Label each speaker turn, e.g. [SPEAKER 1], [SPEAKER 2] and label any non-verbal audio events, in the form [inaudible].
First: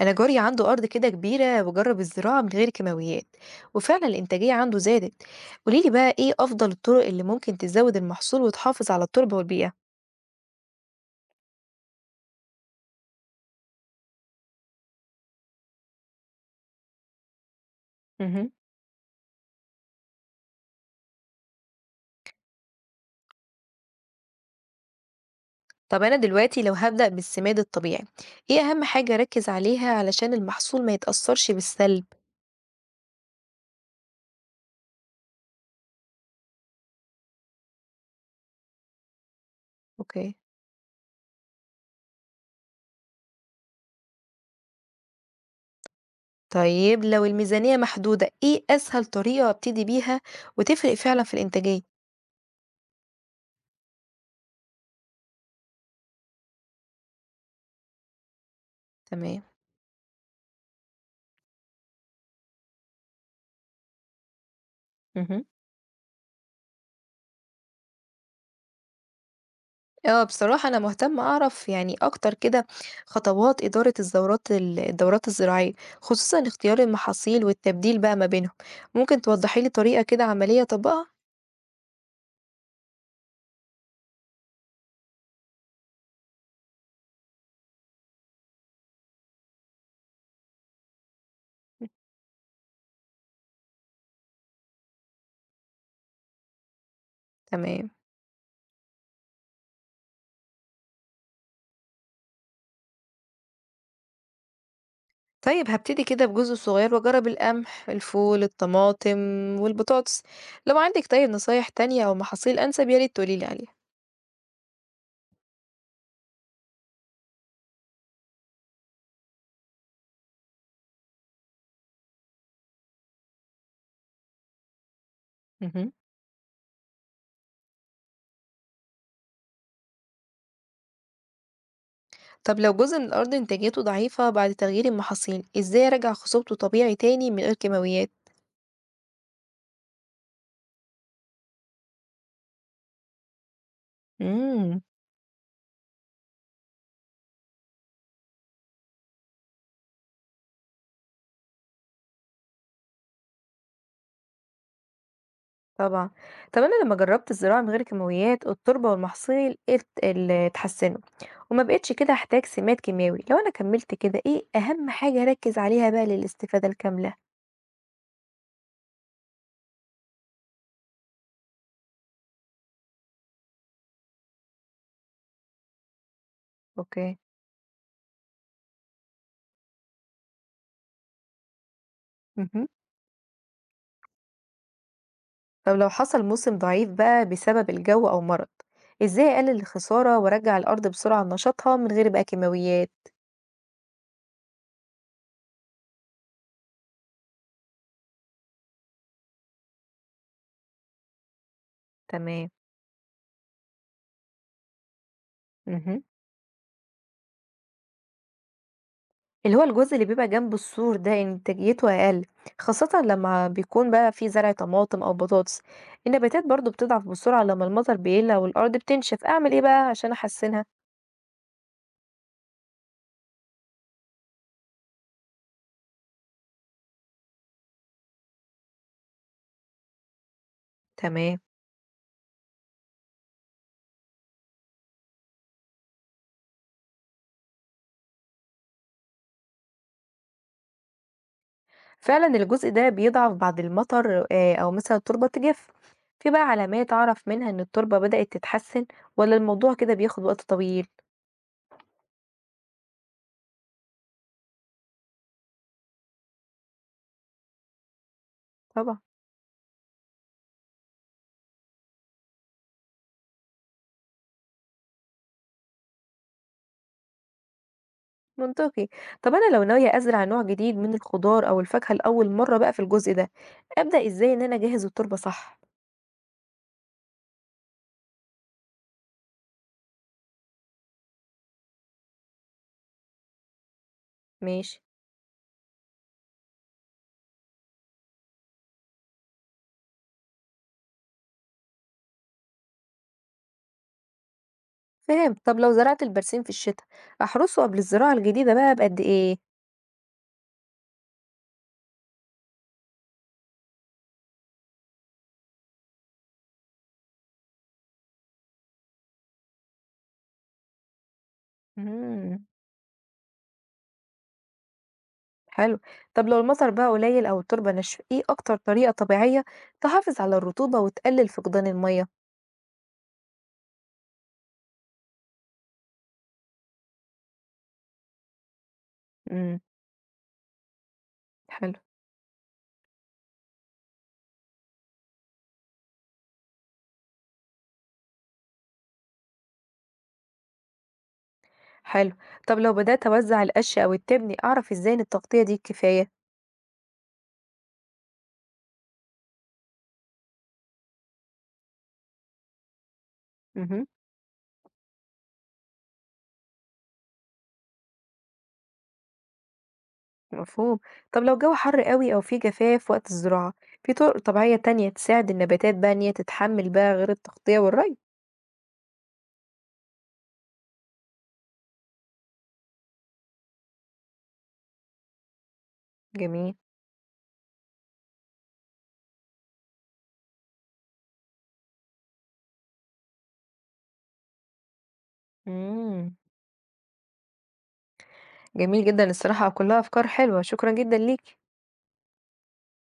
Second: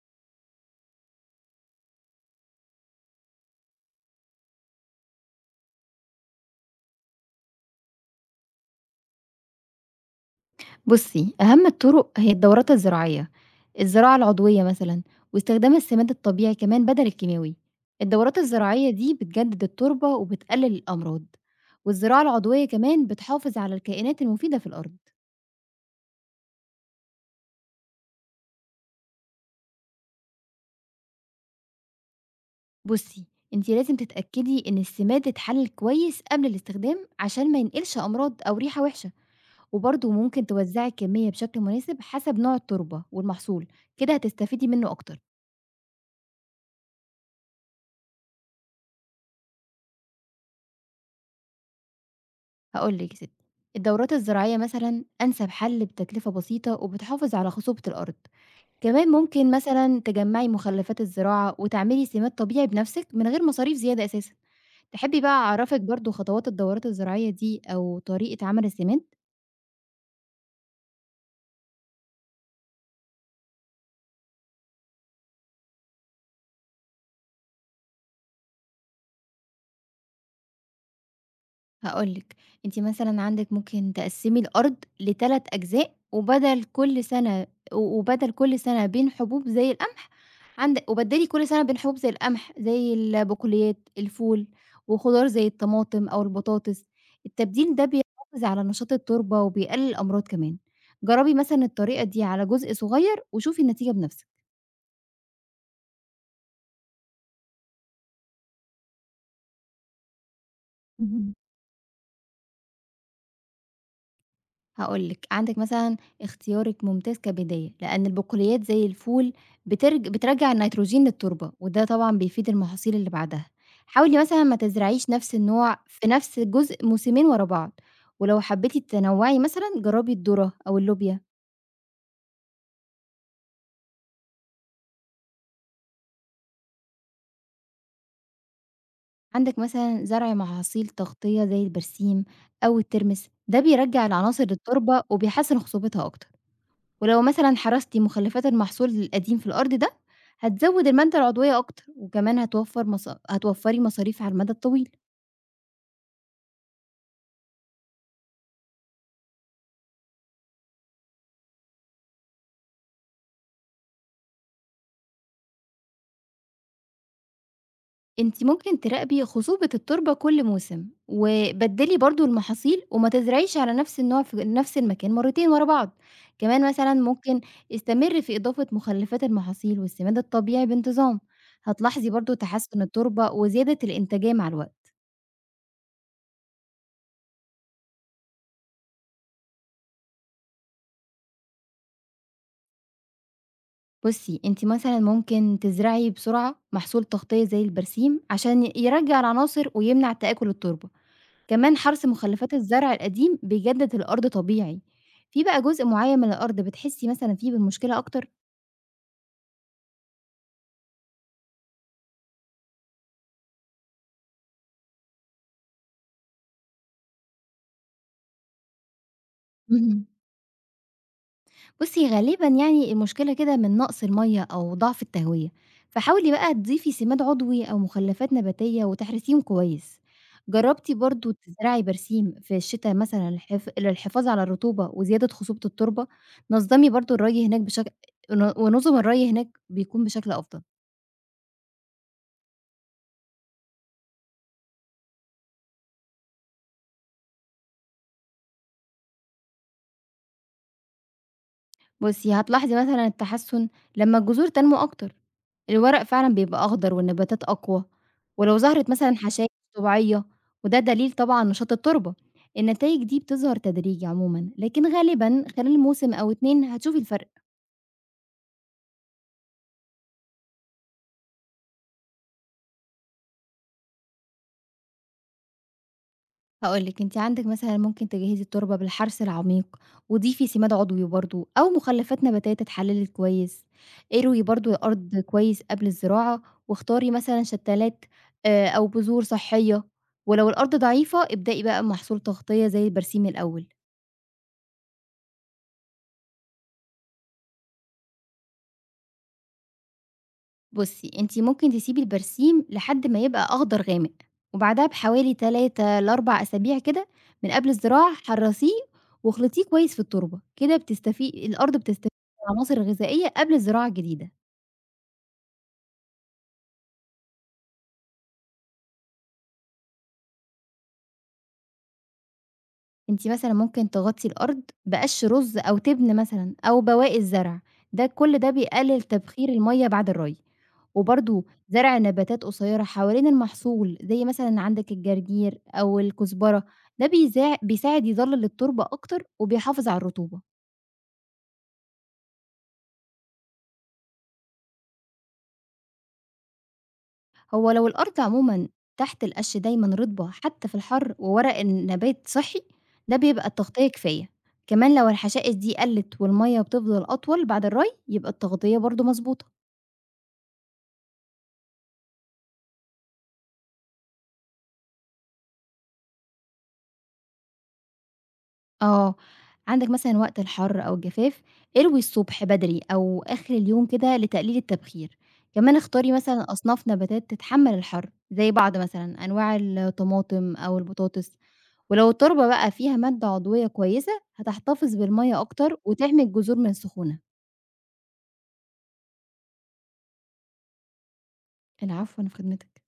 [SPEAKER 1] أنا جاري عنده أرض كده كبيرة وجرب الزراعة من غير كيماويات، وفعلا الإنتاجية عنده زادت. قوليلي بقى إيه أفضل الطرق اللي ممكن تزود المحصول وتحافظ على التربة والبيئة؟
[SPEAKER 2] بُصّي، أهم الطرق هي الدورات الزراعية، الزراعة العضوية مثلًا، واستخدام السماد الطبيعي كمان بدل الكيماوي. الدورات
[SPEAKER 1] مهم.
[SPEAKER 2] الزراعية دي بتجدد التربة وبتقلل الأمراض، والزراعة العضوية كمان بتحافظ على الكائنات المفيدة في الأرض.
[SPEAKER 1] طب أنا دلوقتي لو هبدأ بالسماد الطبيعي، إيه أهم حاجة أركز عليها علشان المحصول ما يتأثرش بالسلب؟
[SPEAKER 2] بُصّي، أنتِ لازم تتأكدي إن السماد اتحلل كويس قبل الاستخدام عشان ما ينقلش أمراض أو ريحة وحشة، وبرضه
[SPEAKER 1] اوكي.
[SPEAKER 2] ممكن توزعي الكمية بشكل مناسب حسب نوع التربة والمحصول، كده هتستفيدي منه أكتر.
[SPEAKER 1] طيب لو الميزانية محدودة إيه أسهل طريقة أبتدي بيها وتفرق فعلا في الإنتاجية؟
[SPEAKER 2] هاقول لِك يا ستي، الدورات الزراعية مثلًا أنسب حل بتكلفة بسيطة وبتحافظ على خصوبة الأرض، كمان
[SPEAKER 1] تمام.
[SPEAKER 2] ممكن مثلًا تجمّعي مخلفات الزراعة وتعملي سماد طبيعي بنفسِك من غير مصاريف زيادة أساسًا، تحبي بقى
[SPEAKER 1] مهم.
[SPEAKER 2] أعرفِك برضه خطوات الدورات الزراعية دي أو طريقة عمل السماد؟
[SPEAKER 1] آه، بصراحة أنا مهتمة أعرف يعني أكتر كده خطوات إدارة الدورات الزراعية، خصوصا اختيار المحاصيل والتبديل بقى ما بينهم. ممكن توضحي لي طريقة كده عملية أطبقها؟
[SPEAKER 2] هاقول لِك، أنتِ مثلًا عندِك ممكن تقسّمي الأرض ل3 أجزاء، وبدل كل سنة بين حبوب زي القمح، عند وبدّلي كل سنة بين حبوب زي القمح، زي البقوليات، الفول، وخضار زي الطماطم أو البطاطس. التبديل ده
[SPEAKER 1] تمام.
[SPEAKER 2] بيحافظ على نشاط التربة وبيقلل الأمراض كمان. جرّبي مثلًا الطريقة دي على جزء صغير وشوفي النتيجة بنفسِك.
[SPEAKER 1] طيب هبتدي كده بجزء صغير وأجرب القمح، الفول، الطماطم والبطاطس. لو عندك طيب نصايح تانية أو محاصيل أنسب يا ريت تقولي لي عليها.
[SPEAKER 2] هاقول لِك، عندِك مثلًا اختيارِك ممتاز كبداية، لأن البقوليات زي الفول بترجّع النيتروجين للتربة، وده طبعًا بيفيد المحاصيل اللي بعدها. حاولي مثلًا ما تزرعيش نفس النوع
[SPEAKER 1] مهم.
[SPEAKER 2] في نفس الجزء موسمين ورا بعض، ولو حبيتِ تنوّعي مثلًا جرّبي الذرة أو اللوبيا.
[SPEAKER 1] طب لو جزء من الأرض إنتاجيته ضعيفة بعد تغيير المحاصيل، إزاي أرجع خصوبته طبيعي تاني من غير كيماويات؟
[SPEAKER 2] عندِك مثلًا زرع محاصيل تغطية زي البرسيم أو الترمس، ده بيرجّع العناصر
[SPEAKER 1] مم.
[SPEAKER 2] للتربة وبيحسن خصوبتها أكتر. ولو مثلًا حرستِ مخلفات المحصول القديم في الأرض ده، هتزود المادة العضوية أكتر، وكمان هتوفري مصاريف على المدى الطويل.
[SPEAKER 1] طبعًا. طب أنا لمّا جرّبت الزراعة من غير كيماويات، التربة والمحاصيل ات ال اتحسنوا، وما بقيتش كده أحتاج سماد كيماوي. لو أنا كمّلت كده إيه أهم حاجة أركّز عليها بقى للاستفادة الكاملة؟
[SPEAKER 2] أنتِ ممكن تراقبي خصوبة التربة كل موسم، وبدلي برضه المحاصيل وما تزرعيش على نفس النوع في نفس المكان مرتين ورا بعض. كمان مثلًا
[SPEAKER 1] أوكي.
[SPEAKER 2] ممكن استمري في إضافة مخلفات المحاصيل والسماد الطبيعي بانتظام، هتلاحظي برضه
[SPEAKER 1] اهم.
[SPEAKER 2] تحسن التربة وزيادة الإنتاجية مع الوقت.
[SPEAKER 1] طب لو حصل موسم ضعيف بقى بسبب الجو أو مرض، إزاي أقلل الخسارة وأرجّع الأرض بسرعة لنشاطها من غير بقى كيماويات؟
[SPEAKER 2] بُصّي، أنتِ مثلًا ممكن تزرعي بسرعة محصول تغطية زي البرسيم عشان يرجّع العناصر ويمنع تآكل التربة، كمان حرث
[SPEAKER 1] تمام.
[SPEAKER 2] مخلفات الزرع القديم بيجدد الأرض طبيعي، في بقى جزء
[SPEAKER 1] اهم.
[SPEAKER 2] معين من الأرض بتحسي مثلًا فيه بالمشكلة أكتر؟
[SPEAKER 1] اللي هو الجزء اللي بيبقى جنب السور ده إنتاجيته أقل، خاصةً لمّا بيكون بقى في زرع طماطم أو بطاطس، النباتات برضه بتضعف بسرعة لمّا المطر بيقل أو الأرض بتنشف. أعمل إيه
[SPEAKER 2] [laughs]
[SPEAKER 1] بقى
[SPEAKER 2] اهم.
[SPEAKER 1] عشان أحسنها؟
[SPEAKER 2] بُصّي، غالبًا يعني المشكلة كده من نقص المَيّة أو ضعف التهوية، فحاولي بقى تضيفي سماد عضوي أو مخلفات نباتية وتحرسيهم كويس. جرّبتِ برضه
[SPEAKER 1] تمام.
[SPEAKER 2] تزرعي برسيم في الشتا مثلًا للحفاظ على الرطوبة وزيادة خصوبة التربة، نظّمي برضه الري هناك بشك ن ونظم الري هناك بيكون بشكل أفضل.
[SPEAKER 1] فعلًا الجزء ده بيضعف بعد المطر أو مثلًا التربة تجف. في بقى علامات أعرف منها إن التربة بدأت تتحسن والّا الموضوع كده بياخد وقت طويل؟
[SPEAKER 2] بُصّي، هتلاحظي مثلًا التحسُّن لمّا الجذور تنمو أكتر، الورق فعلًا بيبقى أخضر والنباتات أقوى، ولو ظهرت
[SPEAKER 1] طبعًا.
[SPEAKER 2] مثلًا حشائش طبيعية وده دليل طبعًا نشاط التربة، النتايج دي بتظهر تدريجي عمومًا، لكن غالبًا خلال موسم أو 2 هتشوفي الفرق.
[SPEAKER 1] منطقي. طب أنا لو ناوية أزرع نوع جديد من الخضار أو الفاكهة لأول مرة بقى في الجزء ده، أبدأ إزاي إن أنا أجهز التربة صح؟
[SPEAKER 2] هاقول لِك، أنتِ عندِك مثلًا ممكن تجهّزي التربة بالحرث العميق، وضيفي سماد عضوي برضه أو مخلفات نباتية تتحلّلت كويس، اروي برضه
[SPEAKER 1] ماشي.
[SPEAKER 2] الأرض كويس قبل الزراعة، واختاري مثلًا شتّلات أو بذور صحية، ولو الأرض ضعيفة ابدئي بقى بمحصول تغطية زي البرسيم الأول.
[SPEAKER 1] فهمت. طب لو زرعت البرسيم في الشتا، أحرسه قبل الزراعة الجديدة بقى بقد إيه؟
[SPEAKER 2] بُصّي، أنتِ ممكن تسيبي البرسيم لحد ما يبقى أخضر غامق، وبعدها بحوالي 3 ل4 أسابيع كده من قبل الزراعة حرّصيه واخلطيه كويس في التربة، كده الأرض بتستفيد من
[SPEAKER 1] امم.
[SPEAKER 2] العناصر الغذائية قبل الزراعة الجديدة.
[SPEAKER 1] حلو. طب لو المطر بقى قليل أو التربة ناشفة، إيه أكتر طريقة طبيعية تحافظ على الرطوبة وتقلل فقدان المية؟
[SPEAKER 2] أنتِ مثلًا ممكن تغطّي الأرض بقَش رُز أو تبن مثلًا أو بواقي الزرع، ده كل ده بيقلل تبخير
[SPEAKER 1] امم.
[SPEAKER 2] المَيّة بعد الري، وبرضه
[SPEAKER 1] حلو.
[SPEAKER 2] زرع نباتات قصيّرة حوالين المحصول، زي مثلًا عندك الجرجير أو الكزبرة، ده بيساعد يظلل التربة أكتر وبيحافظ على الرطوبة.
[SPEAKER 1] حلو. طب لو بدأت أوزع القش أو التبني أعرف إزاي إن التغطية دي كفاية؟
[SPEAKER 2] هو لو الأرض عمومًا تحت القش دايمًا رطبة حتى في الحر وورق النبات صحّي، ده بيبقى
[SPEAKER 1] اهم.
[SPEAKER 2] التغطية كفاية. كمان لو الحشائش دي قلّت والمَيّة بتفضل أطول بعد الري، يبقى التغطية برضه مضبوطة.
[SPEAKER 1] مفهوم. طب لو الجو حر قوي أو في جفاف وقت الزراعة، في طرق طبيعية تانية تساعد النباتات بقى إن هي تتحمل بقى غير التغطية والري؟
[SPEAKER 2] آه، عندك مثلًا وقت الحر أو الجفاف، اروي الصبح بدري أو آخر اليوم كده لتقليل التبخير، كمان اختاري مثلًا
[SPEAKER 1] جميل.
[SPEAKER 2] أصناف نباتات تتحمل الحر، زي بعض مثلًا أنواع الطماطم أو البطاطس، ولو التربة بقى فيها مادة عضوية كويسة هتحتفظ بالمَيّة أكتر
[SPEAKER 1] امم.
[SPEAKER 2] وتحمي الجذور من السخونة.
[SPEAKER 1] جميل جدًا الصراحة، كلّها أفكار حلوة، شكرًا جدًا ليكِ.
[SPEAKER 2] العفو، أنا في خدمتك.